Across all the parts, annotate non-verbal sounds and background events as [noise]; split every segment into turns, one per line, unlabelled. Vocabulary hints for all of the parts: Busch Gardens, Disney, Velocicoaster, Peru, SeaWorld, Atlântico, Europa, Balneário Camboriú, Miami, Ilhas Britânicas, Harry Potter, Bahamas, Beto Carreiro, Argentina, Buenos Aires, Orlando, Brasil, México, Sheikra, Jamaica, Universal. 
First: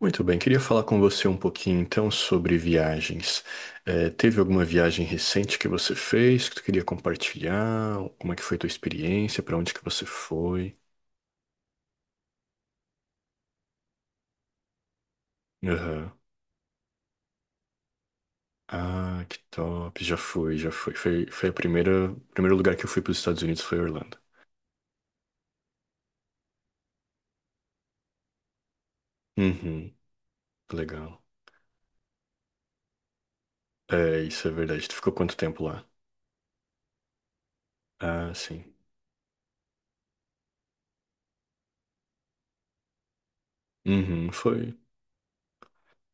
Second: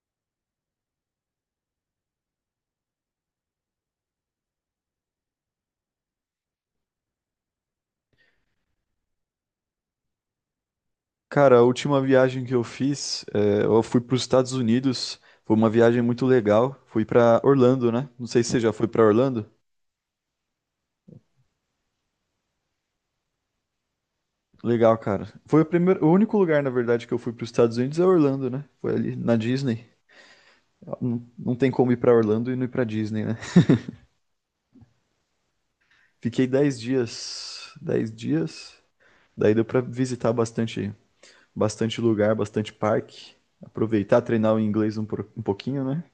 Muito bem, queria falar com você um pouquinho então sobre viagens. Teve alguma viagem recente que você fez que tu queria compartilhar? Como é que foi tua experiência? Para onde que você foi?
Cara, a última viagem que eu fiz, eu fui para os Estados Unidos. Foi uma viagem
Aham.
muito legal. Fui para Orlando, né? Não sei se você já foi para
Ah, que
Orlando.
top! Já fui, já fui. Foi o primeiro lugar que eu fui para os Estados Unidos foi Orlando.
Legal, cara. Foi o primeiro, o único lugar, na verdade, que eu fui para os Estados Unidos é Orlando, né? Foi ali na Disney.
Uhum, legal.
Não, não tem como ir para Orlando e não ir para Disney, né?
É, isso é verdade. Tu ficou quanto tempo lá?
[laughs] Fiquei 10 dias, dez
Ah,
dias.
sim.
Daí deu para visitar bastante, bastante lugar, bastante parque. Aproveitar,
Uhum,
treinar o
foi.
inglês um pouquinho, né?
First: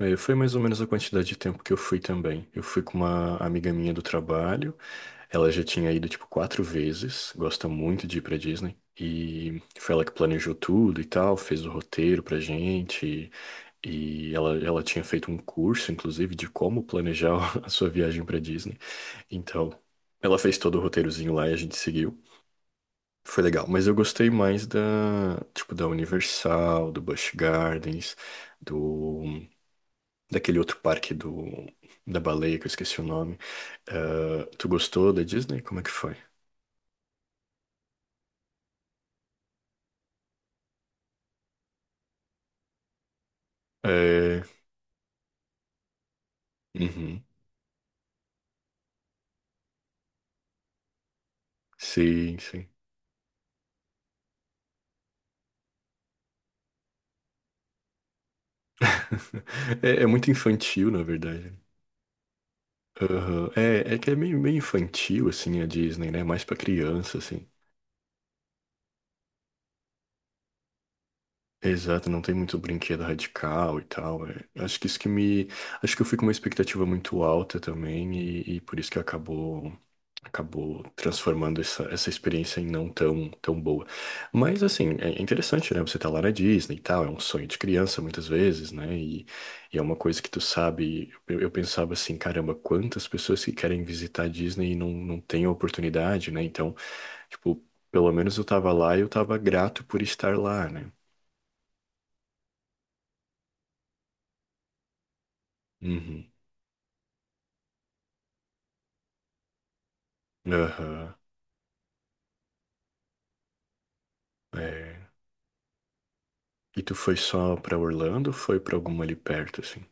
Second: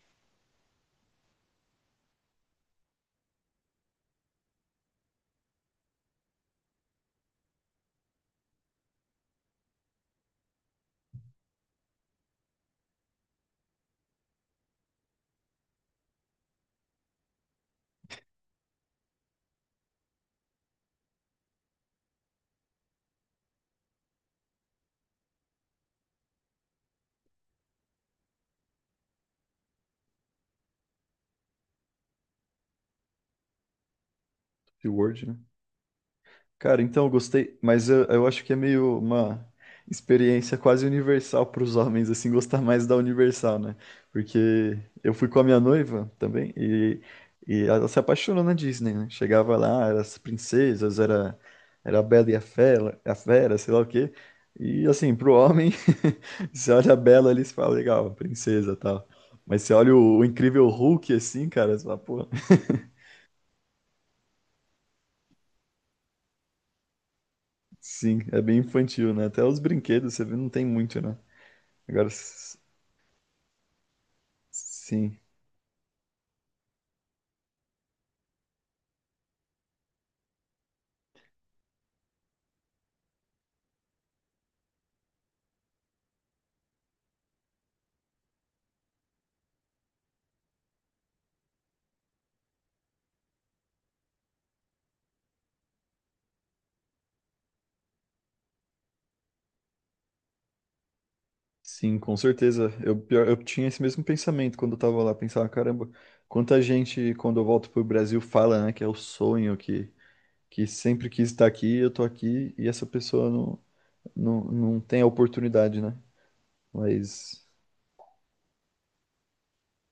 É, foi mais ou menos a quantidade de tempo que eu fui também. Eu fui com uma amiga minha do trabalho. Ela já tinha ido, tipo, quatro vezes, gosta muito de ir pra Disney. E foi ela que planejou tudo e tal, fez o roteiro pra gente. E ela tinha feito um curso, inclusive, de como planejar [laughs] a sua viagem pra Disney. Então, ela fez todo o roteirozinho lá e a gente seguiu. Foi legal, mas eu gostei mais da, tipo, da Universal, do Busch Gardens, do, daquele outro parque da baleia, que eu esqueci o nome. Tu gostou da
SeaWorld, né?
Disney? Como é que foi?
Cara, então eu gostei, mas eu acho que é meio uma experiência quase universal para os homens, assim, gostar mais da Universal, né?
É.
Porque eu fui com a minha noiva também
Uhum.
e ela se apaixonou na Disney, né? Chegava lá, era as princesas, era, era a Bela e
Sim, sim.
A Fera, sei lá o quê. E assim, pro homem, [laughs] você olha a Bela ali e você fala, legal, princesa e tal. Mas você
[laughs]
olha
É, é
o
muito
incrível
infantil, na
Hulk assim,
verdade.
cara, você fala, pô,
Aham. É, é que é meio, meio infantil, assim, a Disney, né? Mais pra criança, assim.
sim, é bem infantil, né? Até os brinquedos, você vê, não tem muito, né? Agora,
Exato, não tem
s-
muito brinquedo radical e tal, é. Acho que isso que
sim,
me. Acho que eu fui com uma expectativa muito alta também, e por isso que acabou transformando essa experiência em não tão boa. Mas assim, é interessante, né? Você tá lá na Disney e tal, é um sonho de criança muitas vezes, né? E é uma coisa que tu sabe. Eu pensava assim, caramba, quantas pessoas que querem visitar a Disney e não têm a oportunidade, né? Então, tipo, pelo menos eu tava lá e eu tava grato por estar lá, né?
sim, com certeza. Eu tinha esse mesmo pensamento quando eu tava lá. Pensava, caramba,
Uhum.
quanta gente, quando eu volto pro Brasil, fala, né, que é o sonho, que sempre
Aham.
quis estar aqui, eu tô aqui, e essa pessoa não, não tem a
É.
oportunidade, né?
E tu foi
Mas,
só pra Orlando ou foi pra alguma ali perto, assim?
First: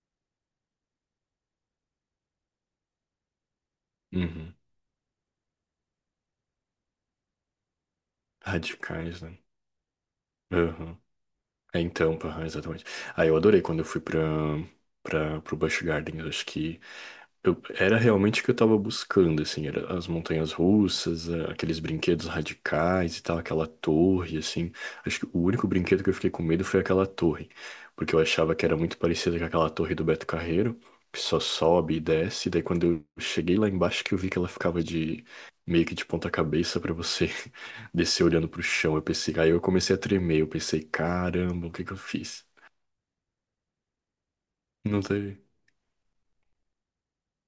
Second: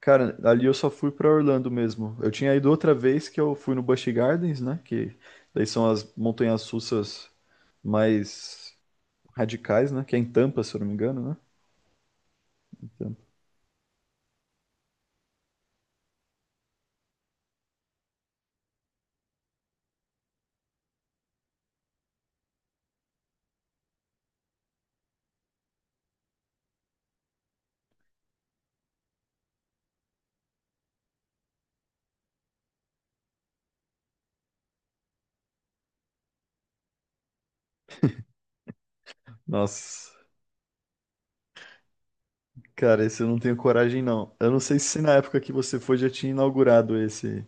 cara, ali eu só fui pra Orlando mesmo. Eu tinha ido outra vez que eu fui no Busch
Uhum.
Gardens, né, que daí são as montanhas russas mais
Radicais, né?
radicais, né, que é em Tampa, se eu não me
Aham.
engano, né?
É em Tampa, aham, exatamente.
Tampa.
Ah, eu adorei quando eu fui pro Busch Gardens. Acho que eu, era realmente o que eu tava buscando, assim, era as montanhas russas, aqueles brinquedos radicais e tal, aquela torre, assim. Acho que o único brinquedo que eu fiquei com medo foi aquela torre, porque eu achava que era muito parecida com aquela torre do Beto Carreiro, que só sobe e desce, e daí quando eu cheguei lá embaixo que eu vi que ela ficava de meio que de ponta cabeça pra você [laughs] descer olhando pro chão. Eu pensei, aí eu comecei a
Nossa.
tremer, eu pensei, caramba, o que que eu fiz?
Cara, esse eu não tenho coragem, não. Eu não sei se
Não
na época
teve.
que você foi já tinha inaugurado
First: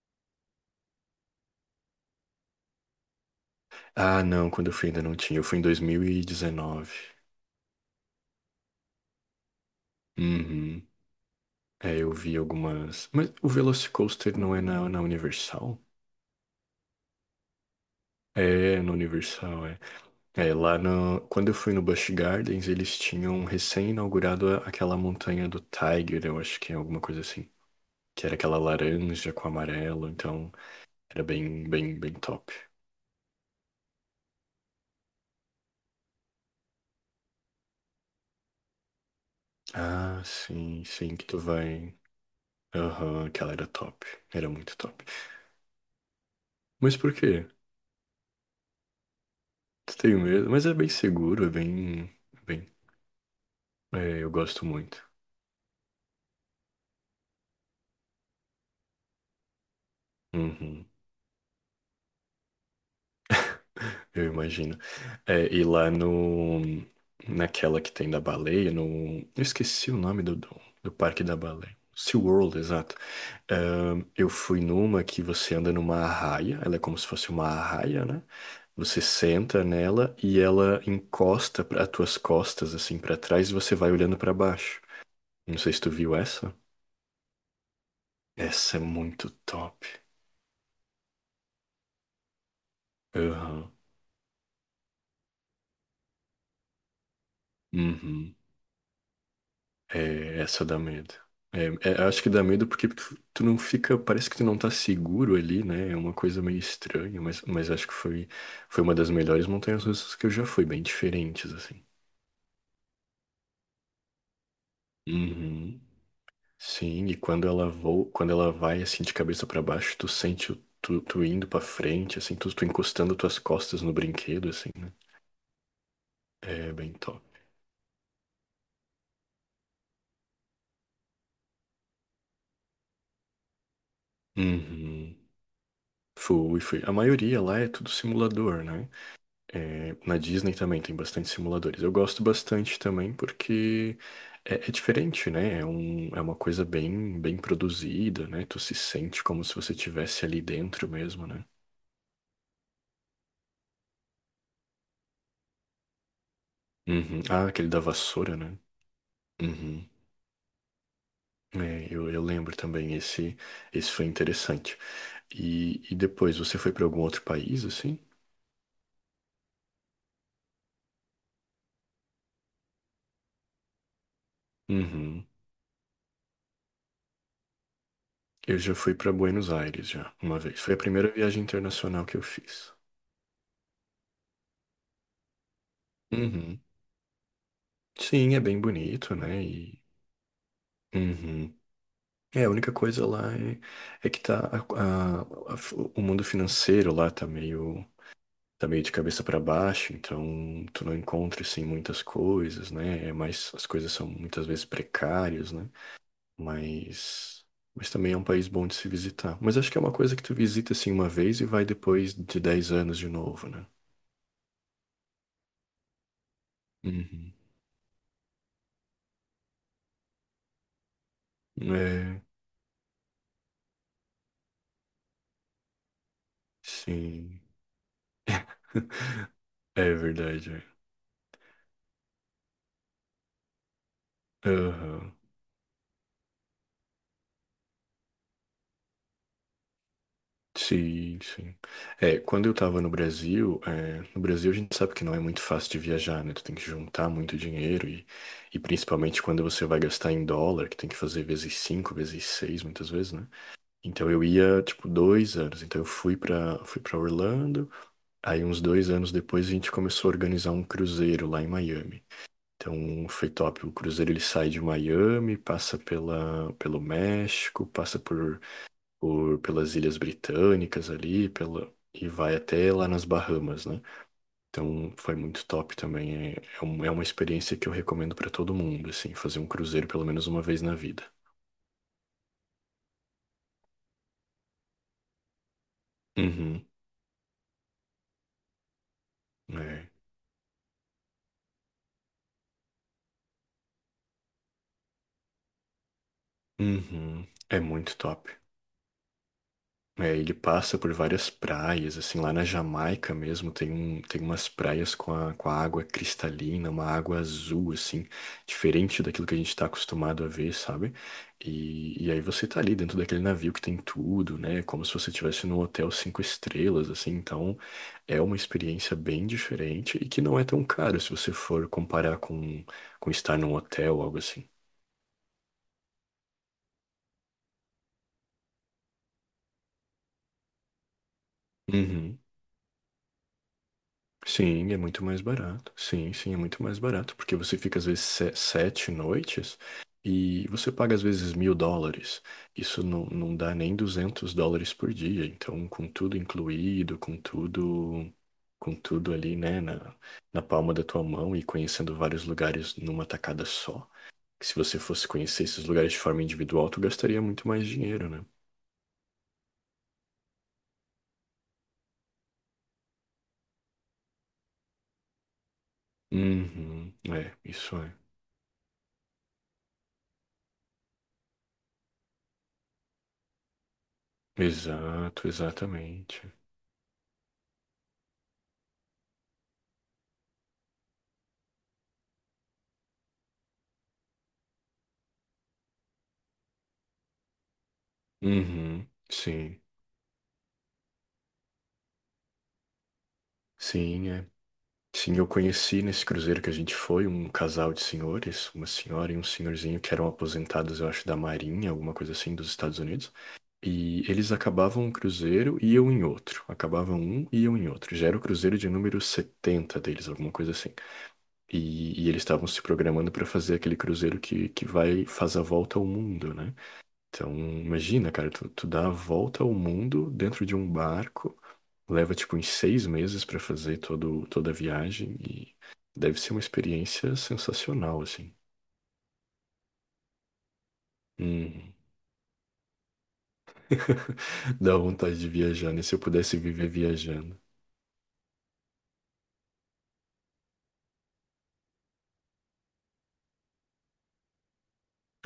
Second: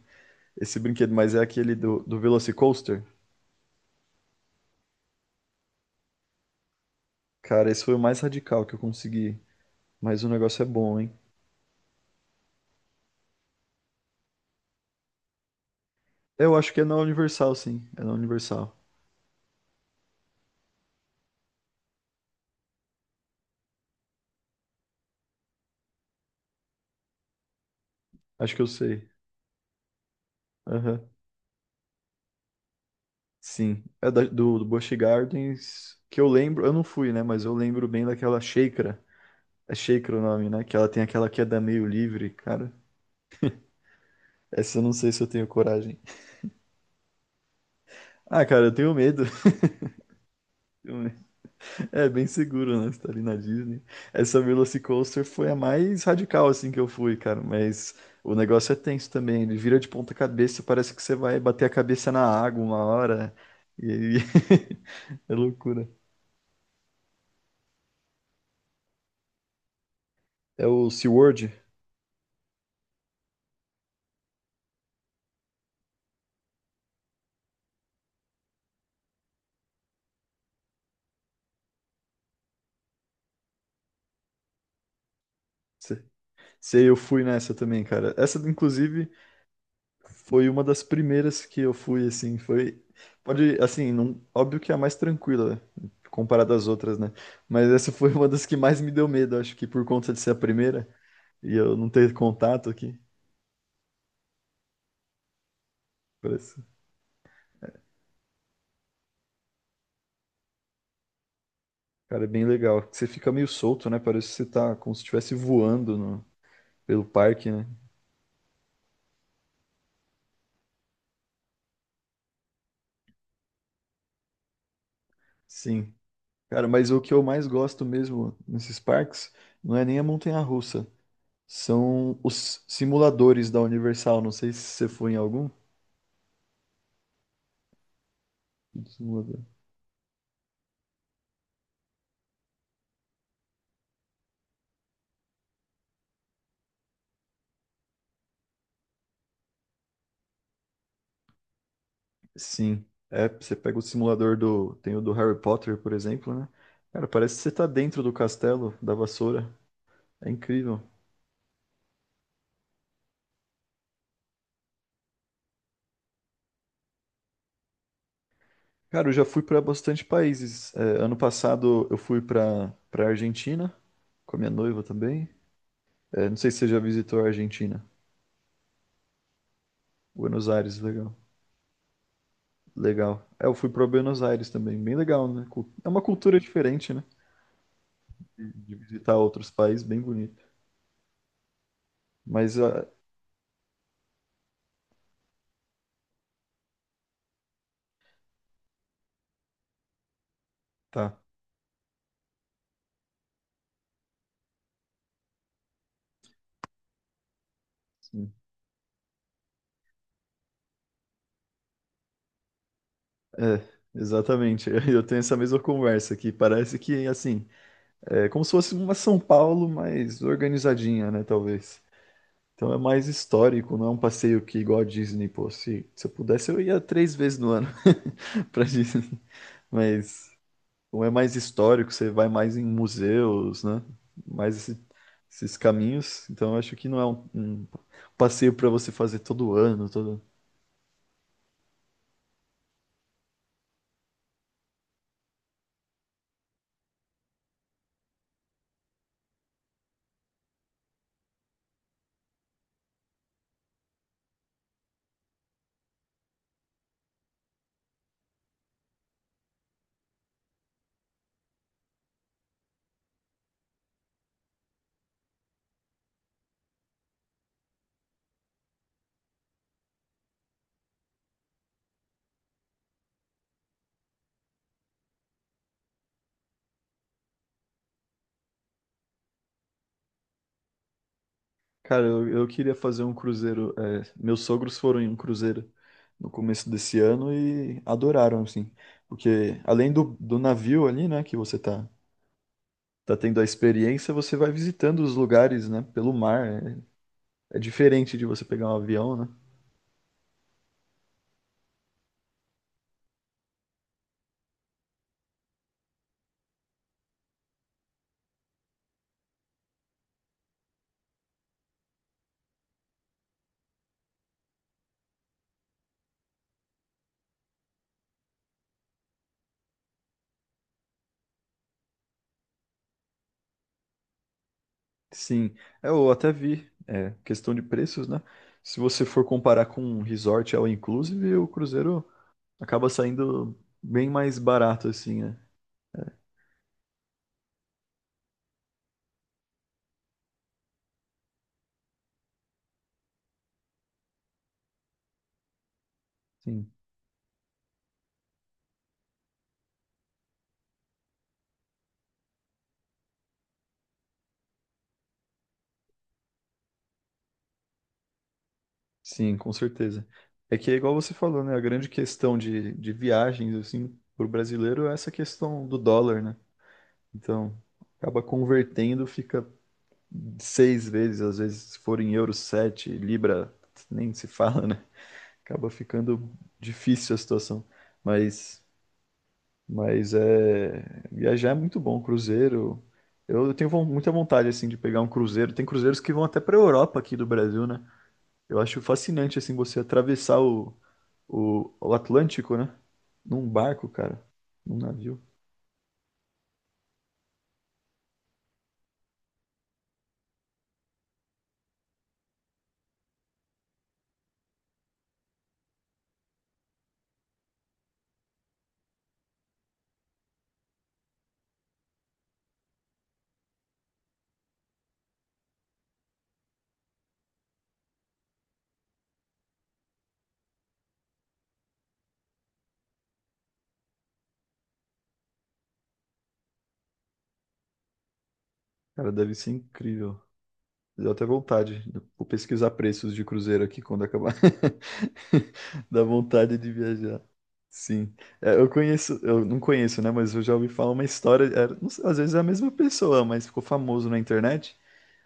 esse brinquedo, mas é aquele do Velocicoaster.
Ah, não, quando eu fui ainda não tinha, eu fui em 2019.
Cara, esse foi o mais radical que eu consegui. Mas o negócio é
Uhum.
bom, hein?
É, eu vi algumas. Mas o Velocicoaster não é na Universal?
Eu acho que é na Universal, sim. É na
É,
Universal.
é na Universal, é. É, lá no... Quando eu fui no Busch Gardens, eles tinham recém-inaugurado aquela montanha do Tiger, eu acho que é alguma coisa assim. Que era
Acho
aquela
que eu sei.
laranja com amarelo, então
Aham.
era bem, bem, bem top.
Sim. Do Busch Gardens, que eu lembro. Eu não fui, né? Mas eu lembro bem daquela Sheikra. É Sheikra o
Ah,
nome, né? Que
sim,
ela tem
sim, que
aquela
tu
queda meio
vai.
livre, cara.
Aham, aquela era top. Era muito
Essa eu não
top.
sei se eu tenho coragem.
Mas por quê?
Ah, cara, eu tenho medo.
Tu tem medo? Mas é bem seguro, é
[laughs] É
bem.
bem
Bem.
seguro, né? Você tá ali na Disney.
É, eu
Essa
gosto muito.
Velocicoaster foi a mais radical, assim, que eu fui, cara. Mas o negócio é tenso também. Ele vira de ponta cabeça,
Uhum.
parece que você vai bater a cabeça na água uma hora.
[laughs]
E aí
Eu imagino.
[laughs] é
É, e
loucura.
lá no, naquela que tem da baleia, no, eu esqueci o nome
É o
do parque da
SeaWorld.
baleia. SeaWorld, exato. Eu fui numa que você anda numa arraia, ela é como se fosse uma arraia, né? Você senta nela e ela encosta para as tuas costas, assim, para trás, e você vai olhando para baixo. Não sei se tu
Se-
viu essa.
Sei, eu fui nessa também, cara. Essa,
Essa é
inclusive,
muito top.
foi uma das primeiras que eu fui, assim. Foi. Pode,
Aham.
assim, não, óbvio que é a mais tranquila comparada às outras, né? Mas essa foi uma
Uhum.
das que mais me deu medo, acho que por conta de ser a
É, essa dá
primeira.
medo.
E
É,
eu não ter
Acho que dá medo
contato
porque
aqui.
tu não fica, parece que tu não tá seguro ali, né? É uma coisa meio
Parece.
estranha, mas acho que foi uma das melhores montanhas russas que eu já fui, bem diferentes, assim.
Cara, é bem legal. Você fica meio solto, né? Parece que você tá como se estivesse
Uhum.
voando pelo
Sim, e quando
parque, né?
ela voa, quando ela vai assim de cabeça pra baixo, tu sente tu indo pra frente, assim, tu encostando tuas costas no brinquedo, assim, né?
Sim. Cara,
É
mas
bem
o que
top.
eu mais gosto mesmo nesses parques não é nem a montanha-russa. São os simuladores da Universal. Não sei se você foi em
Uhum.
algum.
Fui, fui. A maioria lá é tudo simulador, né?
Simulador.
É, na Disney também tem bastante simuladores. Eu gosto bastante também porque é diferente, né? É uma coisa bem, bem produzida, né? Tu se sente como se você estivesse ali dentro mesmo, né?
Sim. É, você pega o simulador do. Tem o do Harry Potter, por exemplo, né? Cara,
Uhum.
parece que
Ah,
você tá
aquele da
dentro do
vassoura, né?
castelo da vassoura.
Uhum.
É incrível.
É, eu lembro também, esse foi interessante. E depois, você foi para algum outro país, assim?
Cara, eu já fui para bastante países. É, ano passado eu fui para Argentina com a minha noiva
Uhum.
também. É, não sei se você já visitou a Argentina.
Eu já fui para Buenos Aires já, uma
Buenos
vez. Foi a
Aires,
primeira
legal.
viagem internacional que eu fiz.
Legal. É, eu fui para Buenos Aires também, bem legal, né? É uma cultura
Uhum.
diferente, né?
Sim, é bem
De visitar
bonito, né?
outros
E.
países, bem bonito.
Uhum. É, a
Mas
única
ah,
coisa é que o mundo financeiro lá tá meio de cabeça para baixo, então tu não
tá.
encontra assim muitas coisas, né? É mais, as coisas são muitas vezes precárias, né? Mas mas também é um
Sim.
país bom de se visitar. Mas acho que é uma coisa que tu visita assim uma vez e vai depois de dez anos de novo,
É,
né?
exatamente. [laughs] Eu tenho essa mesma conversa aqui. Parece que
Uhum.
assim, é como se fosse uma São Paulo, mais organizadinha, né? Talvez.
É,
Então é mais histórico, não é um passeio que igual a Disney, pô. Se eu pudesse, eu ia 3 vezes
sim.
no ano [laughs] pra Disney.
[laughs] É
Mas
verdade, é.
como é mais histórico, você vai mais em museus, né? Mais esse-
Aham.
esses caminhos. Então eu acho que não é um passeio pra você fazer todo ano, todo.
Sim, sim. É, quando eu tava no Brasil, é, no Brasil a gente sabe que não é muito fácil de viajar, né? Tu tem que juntar muito dinheiro e, principalmente quando você vai gastar em dólar, que tem que fazer vezes cinco, vezes seis, muitas vezes, né? Então eu ia, tipo, dois anos. Então eu fui pra Orlando, aí uns dois anos depois a gente começou a organizar um cruzeiro lá em Miami. Então foi top. O cruzeiro ele sai de Miami, passa pelo México, passa por pelas Ilhas Britânicas ali, pela e vai até lá nas Bahamas, né? Então foi muito top também. É, é uma experiência que eu recomendo para todo mundo, assim, fazer um cruzeiro pelo menos uma vez na vida.
Cara, eu queria fazer um cruzeiro. É, meus sogros foram em um cruzeiro no
Uhum,
começo desse ano e adoraram, assim. Porque
é.
além do navio ali, né, que você tá tendo a experiência, você vai visitando os lugares, né, pelo mar.
Uhum,
É, é
é muito
diferente de
top.
você pegar um avião, né?
É, ele passa por várias praias, assim, lá na Jamaica mesmo tem um, tem umas praias com a água cristalina, uma água azul, assim, diferente daquilo que a gente está acostumado a ver, sabe? E aí você tá ali dentro daquele navio que tem tudo, né? Como se você estivesse num hotel cinco estrelas, assim, então é uma experiência bem diferente e que não é tão caro se você for comparar com, estar num hotel, algo assim.
Sim, é, eu até vi, é, questão de preços, né? Se você for comparar com um resort all inclusive, o cruzeiro
Uhum.
acaba saindo bem mais
Sim, é
barato,
muito mais
assim, né?
barato. Sim, sim, é muito mais barato, porque você fica às vezes sete noites e você paga às vezes mil dólares. Isso não dá nem 200 dólares por dia. Então, com tudo
Sim,
incluído, com tudo ali, né, na palma da tua mão e conhecendo vários lugares numa tacada só. Que se você fosse conhecer esses lugares de forma individual, tu gastaria muito mais dinheiro, né?
sim, com certeza. É que é igual você falou, né? A grande questão de viagens, assim, pro brasileiro é essa questão do dólar, né?
Uhum, é,
Então,
isso é.
acaba convertendo, fica 6 vezes, às vezes, se for em euro, sete, libra, nem se fala, né?
Exato,
Acaba
exatamente.
ficando difícil a situação. Mas, mas é viajar é muito bom, cruzeiro. Eu tenho muita vontade assim de pegar um cruzeiro. Tem cruzeiros que vão até para Europa aqui do Brasil, né? Eu acho
Uhum,
fascinante assim
sim.
você atravessar o Atlântico, né? Num barco,
Sim,
cara,
é.
num
Sim,
navio.
eu conheci nesse cruzeiro que a gente foi um casal de senhores, uma senhora e um senhorzinho que eram aposentados, eu acho, da Marinha, alguma coisa assim, dos Estados Unidos. E eles acabavam um cruzeiro e eu em outro. Acabavam um e eu em outro. Já era o cruzeiro de número 70 deles, alguma coisa assim. E eles estavam se programando para fazer aquele cruzeiro que vai, faz a volta ao mundo, né? Então, imagina, cara, tu dá a volta ao mundo dentro de um barco. Leva tipo uns seis meses pra fazer toda a viagem e deve ser uma experiência sensacional, assim.
Cara, deve ser incrível. Deu até
Hum.
vontade. Vou pesquisar preços de cruzeiro aqui quando acabar. [laughs]
[laughs] Dá vontade de viajar, né?
[laughs]
Se eu
Dá
pudesse
vontade
viver
de viajar.
viajando.
Sim. É, eu conheço, eu não conheço, né? Mas eu já ouvi falar uma história. Não sei, às vezes é a mesma pessoa, mas ficou famoso na internet.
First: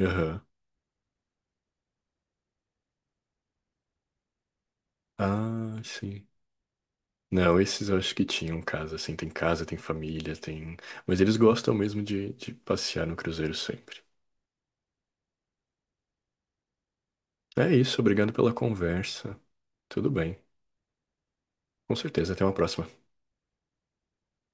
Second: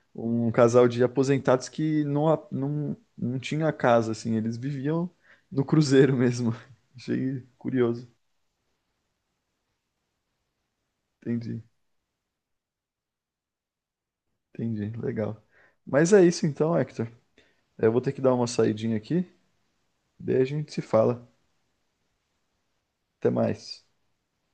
Aham.
Um casal de aposentados que não, não, não tinha casa, assim. Eles viviam no
Ah,
cruzeiro
sim.
mesmo. [laughs] Achei
Não, esses eu
curioso.
acho que tinham casa, assim. Tem casa, tem família, tem. Mas eles
Entendi,
gostam mesmo de passear no cruzeiro sempre.
entendi. Legal. Mas é isso então, Hector.
É
Eu vou
isso,
ter que
obrigado
dar uma
pela
saidinha aqui.
conversa. Tudo
Daí
bem.
a gente se fala.
Com certeza, até uma próxima.
Até mais.